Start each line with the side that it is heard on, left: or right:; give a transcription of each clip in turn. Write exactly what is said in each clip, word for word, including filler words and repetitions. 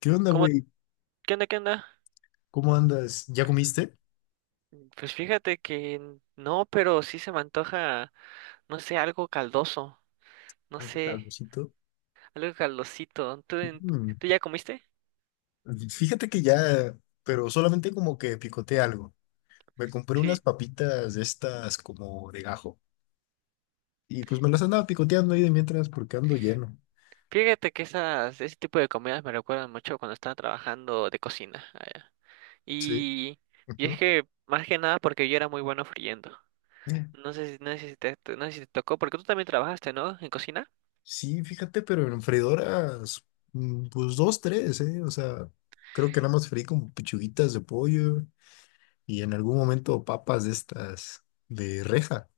left: ¿Qué onda,
right: ¿Cómo?
left: güey?
right: ¿Qué onda? ¿Qué onda?
left: ¿Cómo andas? ¿Ya comiste?
right: Pues fíjate que no, pero sí se me antoja, no sé, algo caldoso, no
left: ¿Algo,
right: sé,
left: algocito?
right: algo caldosito. ¿Tú, en-
left: Mm.
right: tú ya comiste?
left: Fíjate que ya, pero solamente como que picoteé algo. Me compré unas
right: Sí.
left: papitas de estas como de gajo. Y pues me las andaba picoteando ahí de mientras porque ando lleno.
right: Fíjate que esas, ese tipo de comidas me recuerdan mucho cuando estaba trabajando de cocina. allá.
left: Sí.
right: Y, y es
left: Ujú.
right: que, más que nada, porque yo era muy bueno friendo. No sé si, no sé si te, no sé si te tocó, porque tú también trabajaste, ¿no? En cocina.
left: Sí, fíjate, pero en freidoras, mm, pues dos, tres, ¿eh? O sea, creo que nada más freí como pechuguitas de pollo y en algún momento papas de estas de reja.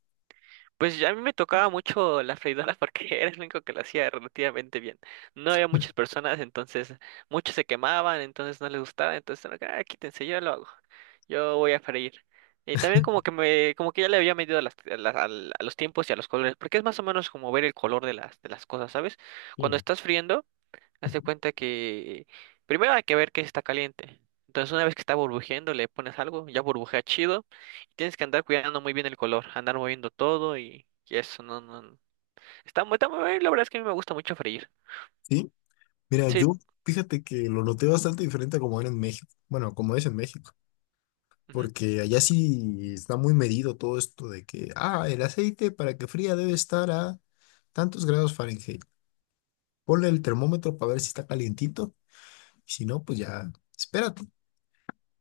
right: Pues ya a mí me tocaba mucho la freidora porque era el único que la hacía relativamente bien. No había muchas personas, entonces muchos se quemaban, entonces no les gustaba, entonces era que, ah, quítense, yo lo hago. Yo voy a freír. Y también como que me, como que ya le había medido a, las- a las- al- a los tiempos y a los colores, porque es más o menos como ver el color de las, de las cosas, ¿sabes? Cuando
left: Sí.
right: estás friendo. Haz de cuenta que primero hay que ver que está caliente. Entonces, una vez que está burbujeando, le pones algo, ya burbujea chido. Y tienes que andar cuidando muy bien el color, andar moviendo todo y, y eso, no, no, no. Está muy, está muy bien, la verdad es que a mí me gusta mucho freír.
left: ¿Sí? Mira,
right: Sí,
left: yo fíjate que lo noté bastante diferente a como era en México. Bueno, como es en México.
right: ujú,
left: Porque allá sí está muy medido todo esto de que, ah, el aceite para que fría debe estar a tantos grados Fahrenheit. Ponle el termómetro para ver si está calientito. Y si no, pues ya, espérate.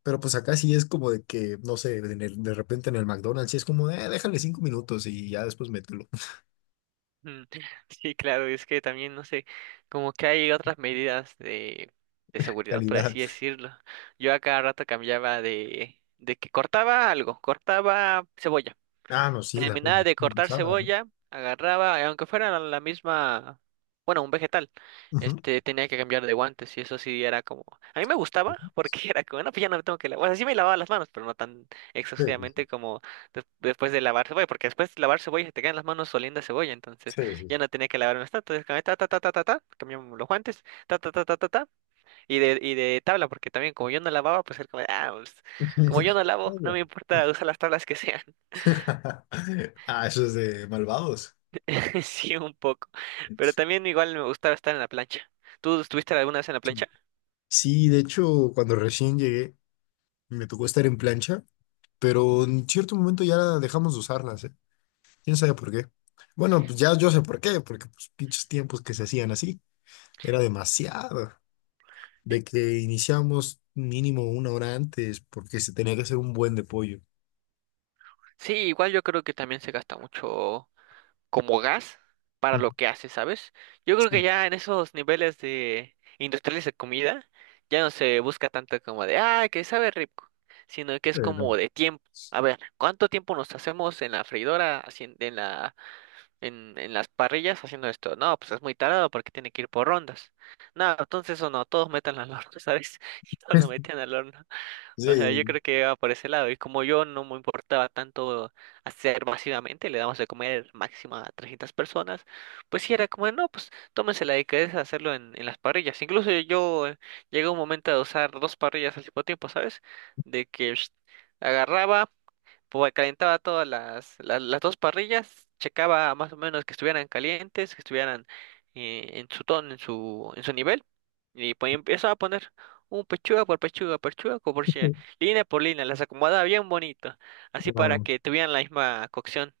left: Pero pues acá sí es como de que, no sé, en el- de repente en el McDonald's sí es como, eh, déjale cinco minutos y ya después mételo.
right: mm. Sí, claro, es que también, no sé, como que hay otras medidas de, de seguridad, por
left: Calidad.
right: así decirlo. Yo a cada rato cambiaba de, de que cortaba algo, cortaba cebolla.
left: Ah, no, sí, la cruz-
right: Terminaba de cortar
left: cruzada, ¿no?
right: cebolla, agarraba, eh, aunque fuera la la misma, bueno, un vegetal,
left: Ujú.
right: este, tenía que cambiar de guantes, y eso sí era como, a mí me gustaba porque era como, no, pues ya no me tengo que lavar, o sea, sí me lavaba las manos, pero no tan
left: Sí, sí, sí.
right: exhaustivamente como des- después de lavar cebolla, porque después de lavar cebolla se te quedan las manos oliendo a cebolla, entonces
left: Sí, sí, sí.
right: ya no tenía que lavarme tanto, entonces cambié, ta, ta, ta, ta, ta, ta, cambiamos los guantes, ta, ta, ta, ta, ta, ta, y de, y de tabla, porque también como yo no lavaba, pues era como, ah, pues, como yo no lavo,
left: Ay,
right: no
left: güey.
right: me importa usar las tablas que sean.
left: Ah, eso es de malvados.
right: Sí, un poco. Pero también igual me gustaba estar en la plancha. ¿Tú estuviste alguna vez en la
left: Sí,
right: plancha?
left: sí, de hecho, cuando recién llegué, me tocó estar en plancha, pero en cierto momento ya dejamos de usarlas, ¿eh? ¿Quién sabe por qué? Bueno, pues ya yo sé por qué, porque pues pinches tiempos que se hacían así, era demasiado.
right: Eh,
left: De que iniciamos mínimo una hora antes, porque se tenía que hacer un buen de pollo.
right: Sí, igual yo creo que también se gasta mucho como gas para
left: Ujú.
right: lo que hace, ¿sabes? Yo creo que
left: Sí,
right: ya en esos niveles de industriales de comida ya no se busca tanto como de, ah, que sabe rico, sino que es
left: pero.
right: como de tiempo. A ver, ¿cuánto tiempo nos hacemos en la freidora, haciendo, en la en, en las parrillas haciendo esto? No, pues es muy tarado porque tiene que ir por rondas. No, entonces o no, todos metan al horno, ¿sabes? Y todos lo metían al horno. O sea, yo
left: Sí,
right: creo que iba por ese lado. Y como yo no me importaba tanto hacer masivamente, le damos de comer máximo a trescientas personas, pues sí era como, no, pues tómense la delicadeza de hacerlo en, en las parrillas. Incluso yo eh, llegué a un momento de usar dos parrillas al mismo tiempo, ¿sabes? De que… Agarraba, pues calentaba todas las, las, las dos parrillas, checaba más o menos que estuvieran calientes, que estuvieran eh, en su tono, en su, en su nivel, y pues empezaba a poner un pechuga por pechuga, pechuga por pechuga, línea por línea, las acomodaba bien bonito, así para
left: ah,
right: que tuvieran la misma cocción.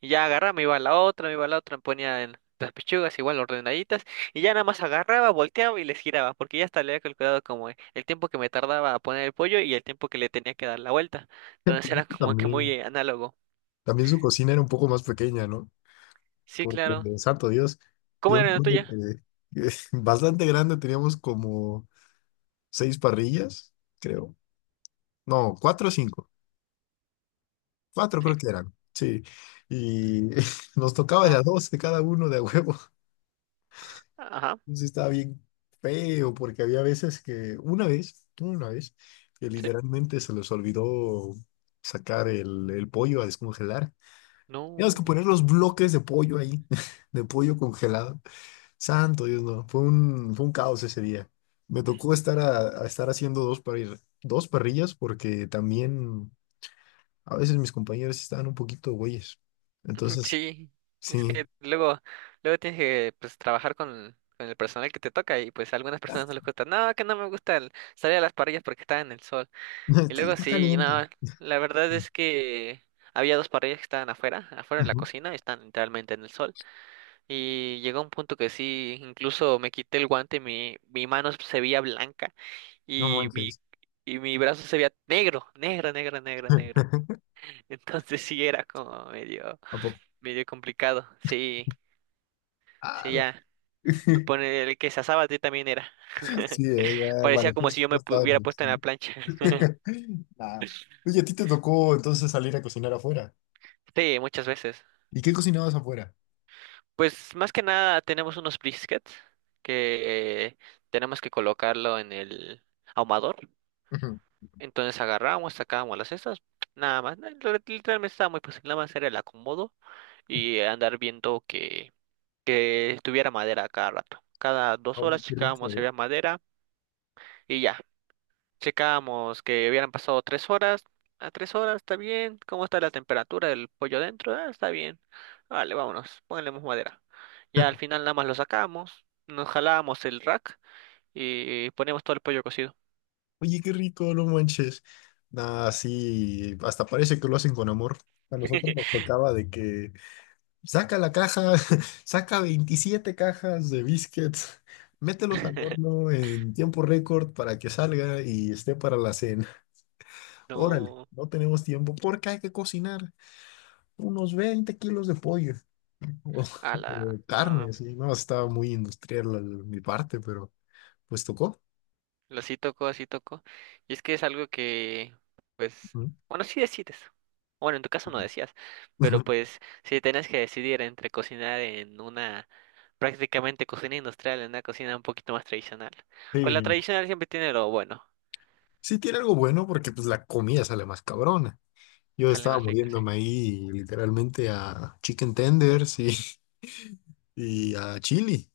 right: Y ya agarraba, me iba a la otra, me iba a la otra, me ponía en las pechugas igual ordenaditas, y ya nada más agarraba, volteaba y les giraba, porque ya hasta le había calculado como el tiempo que me tardaba a poner el pollo y el tiempo que le tenía que dar la vuelta. Entonces era como que muy
left: también,
right: eh, análogo.
left: también su cocina era un poco más pequeña, ¿no?
right: Sí,
left: Porque,
right: claro.
left: santo Dios,
right: ¿Cómo
left: yo me
right: era la
left: acuerdo
right: tuya?
left: que, que bastante grande teníamos como seis parrillas, creo. No, cuatro o cinco. Cuatro creo
right: Sí,
left: que eran, sí. Y nos tocaba de
right: no,
left: a dos de cada uno de a huevo.
right: ajá,
left: Entonces sí estaba bien feo, porque había veces que, una vez, una vez, que
right: sí,
left: literalmente se les olvidó sacar el, el pollo a descongelar. Teníamos que
right: no,
left: poner los bloques de pollo ahí, de pollo congelado. Santo Dios, no. Fue un, fue un caos ese día. Me tocó estar, a, a estar haciendo dos, parri- dos parrillas porque también a veces mis compañeros sí estaban un poquito güeyes. Entonces,
right: sí. Es
left: sí.
right: que luego, luego tienes que pues trabajar con, con el personal que te toca, y pues a algunas personas no les gusta. No, que no me gusta el- salir a las parrillas porque está en el sol. Y
left: Está,
right: luego
left: está
right: sí,
left: caliente.
right: no, la verdad es que había dos parrillas que estaban afuera, afuera de la
left: Ujú.
right: cocina, están literalmente en el sol. Y llegó un punto que sí, incluso me quité el guante, y mi, mi mano se veía blanca,
left: No
right: y mi,
left: manches.
right: y mi brazo se veía negro, negro, negro, negro, negro. Entonces sí era como medio,
left: ¿A poco?
right: medio complicado. Sí, sí,
left: ¡Hala!
right: ya. Me pone el que se asaba ti también era.
left: Sí, eh, ya
right: Parecía
left: parecía
right: como
left: que
right: si yo
left: no
right: me pu-
left: estaba en
right: hubiera
left: el
right: puesto en la
left: cine.
right: plancha.
left: Nah. Oye, a ti te tocó entonces salir a cocinar afuera.
right: Sí, muchas veces.
left: ¿Y qué cocinabas afuera?
right: Pues más que nada tenemos unos briskets que tenemos que colocarlo en el ahumador.
left: Ujú.
right: Entonces agarramos, sacábamos las cestas, nada más. na- re- Literalmente estaba muy fácil, nada más era el acomodo y andar viendo que, que tuviera madera a cada rato. Cada dos
left: Oye,
right: horas
left: qué
right: checábamos
left: rico.
right: si había madera y ya. Checamos que hubieran pasado tres horas. A tres horas está bien. ¿Cómo está la temperatura del pollo dentro? Ah, está bien. Vale, vámonos. Pónganle más madera. Ya al final nada más lo sacamos. Nos jalamos el rack y ponemos todo el pollo cocido.
left: Oye, qué rico, no manches. Nah, sí, hasta parece que lo hacen con amor. A nosotros nos tocaba de que saca la caja, saca veintisiete cajas de biscuits, mételos al horno en tiempo récord para que salga y esté para la cena. Órale,
right: No,
left: no tenemos tiempo porque hay que cocinar unos veinte kilos de pollo o,
right: a la
left: o
right: no,
left: carne,
right: pues,
left: sí. No, estaba muy industrial la- mi parte, pero pues tocó.
right: lo sí tocó, así tocó. Y es que es algo que, pues,
left: ¿No?
right: bueno, sí decides. Bueno, en tu caso no decías, pero pues, si tenías que decidir entre cocinar en una prácticamente cocina industrial, en una cocina un poquito más tradicional. Pues
left: Sí,
right: la
left: no.
right: tradicional siempre tiene lo bueno,
left: Sí tiene algo bueno porque pues la comida sale más cabrona. Yo
right: sale
left: estaba
right: más rica, sí.
left: muriéndome ahí literalmente a chicken tenders y, y a chili.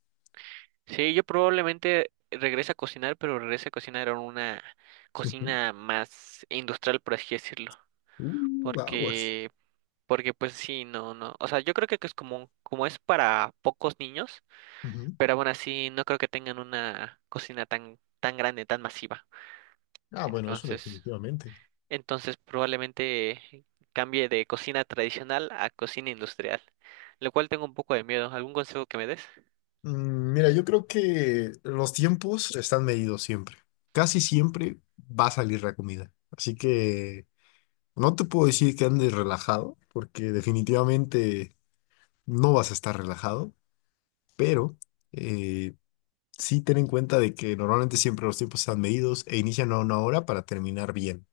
right: Sí, yo probablemente regrese a cocinar, pero regrese a cocinar en una
left: Ujú.
right: cocina más industrial, por así decirlo,
left: Uh, aguas.
right: porque porque pues sí, no, no, o sea, yo creo que que es como como es para pocos niños,
left: Ujú.
right: pero aún así no creo que tengan una cocina tan tan grande, tan masiva.
left: Ah, bueno, eso
right: Entonces,
left: definitivamente.
right: Entonces probablemente cambie de cocina tradicional a cocina industrial, lo cual tengo un poco de miedo. ¿Algún consejo que me des?
left: Mm, mira, yo creo que los tiempos están medidos siempre. Casi siempre va a salir la comida. Así que no te puedo decir que andes relajado porque definitivamente no vas a estar relajado, pero... eh, Sí, ten en cuenta de que normalmente siempre los tiempos están medidos e inician a una hora para terminar bien.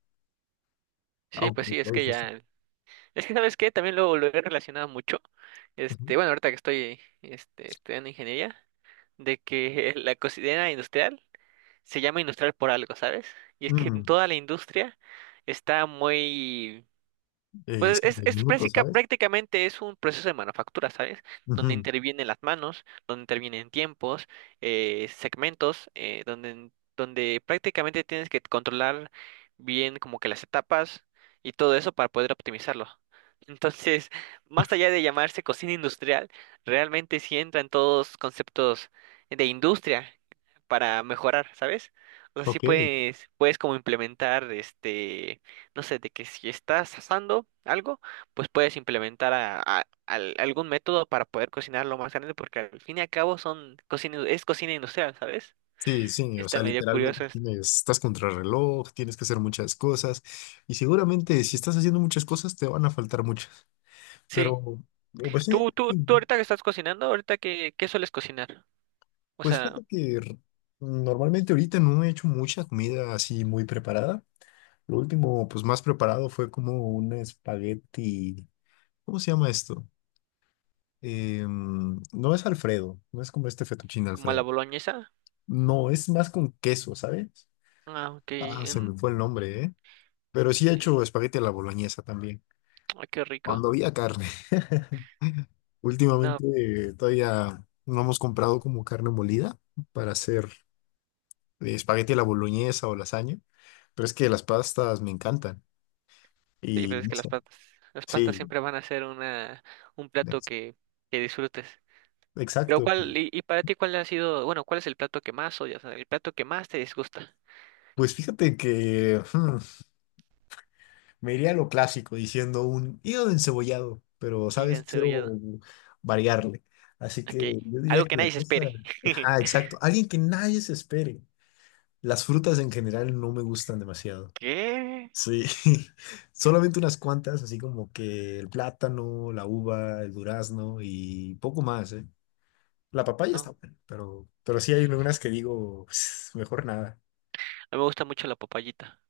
right: Sí,
left: Aunque
right: pues sí,
left: lo
right: es que
left: dices así.
right: ya… Es que, ¿sabes qué? También lo, lo he relacionado mucho.
left: Ujú.
right: Este, bueno, ahorita que estoy este, estudiando ingeniería, de que la cocina industrial se llama industrial por algo, ¿sabes? Y es que en
left: Mm,
right: toda la industria está muy…
left: eh,
right: Pues
left: cinco
right: es, es
left: minutos,
right: práctica-
left: ¿sabes?
right: prácticamente es un proceso de manufactura, ¿sabes? Donde
left: Ujú.
right: intervienen las manos, donde intervienen tiempos, eh, segmentos, eh, donde, donde prácticamente tienes que controlar bien como que las etapas y todo eso para poder optimizarlo. Entonces, más allá de llamarse cocina industrial, realmente sí entran todos conceptos de industria para mejorar, ¿sabes? O sea, sí
left: Ok.
right: puedes, puedes como implementar este, no sé, de que si estás asando algo, pues puedes implementar a- a- al- algún método para poder cocinarlo más grande, porque al fin y al cabo son cocina, es cocina industrial, ¿sabes?
left: Sí, sí,
right: Sí.
left: o
right: Está
left: sea,
right: medio
left: literalmente
right: curioso esto.
left: tienes, estás contra el reloj, tienes que hacer muchas cosas y seguramente si estás haciendo muchas cosas te van a faltar muchas,
right: Sí.
left: pero pero pues sí,
right: ¿Tú, tú, tú ahorita que estás cocinando, ahorita qué, qué sueles cocinar? O
left: pues
right: sea,
left: fíjate que r- normalmente ahorita no he hecho mucha comida así muy preparada. Lo último, pues más preparado fue como un espagueti. ¿Cómo se llama esto? Em, no es Alfredo, no es como este fettuccine
right: como a la
left: Alfredo.
right: boloñesa.
left: No, es más con queso, ¿sabes?
right: Ah, ok.
left: Ah, se
right: en-
left: me fue el nombre, ¿eh? Pero sí he
right: eh,
left: hecho espagueti a la boloñesa también,
right: ay, qué rico.
left: cuando había carne.
right: No,
left: Últimamente eh, todavía no hemos comprado como carne molida para hacer eh, espagueti a la boloñesa o lasaña, pero es que las pastas me encantan
right: sí,
left: y
right: pues es
left: no
right: que las
left: sé,
right: pastas, las pastas
left: sí,
right: siempre van a ser una, un plato
left: ex-
right: que, que disfrutes. Pero
left: exacto.
right: cuál, y, y para ti, ¿cuál ha sido, bueno, cuál es el plato que más odias, el plato que más te disgusta?
left: Pues fíjate que me iría a lo clásico diciendo un hígado encebollado, pero,
right: Y
left: ¿sabes? Quiero
right: encebollado.
left: variarle. Así que
right: Aquí,
left: yo diría
right: algo
left: que
right: que
left: la
right: nadie se espere.
left: cosa. Ah, exacto. Alguien que nadie se espere. Las frutas en general no me gustan demasiado.
right: ¿Qué?
left: Sí, solamente unas cuantas, así como que el plátano, la uva, el durazno y poco más, ¿eh? La papaya está
right: No,
left: buena, pero, pero sí
right: a
left: hay algunas que digo, "Pues, mejor nada.
right: mí me gusta mucho la papayita.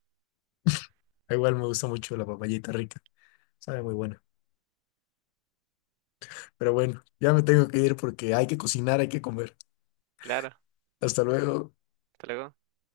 left: Igual me gusta mucho la papayita rica, sabe muy buena. Pero bueno, ya me tengo que ir porque hay que cocinar, hay que comer.
right: Claro,
left: Hasta luego.
right: hasta luego.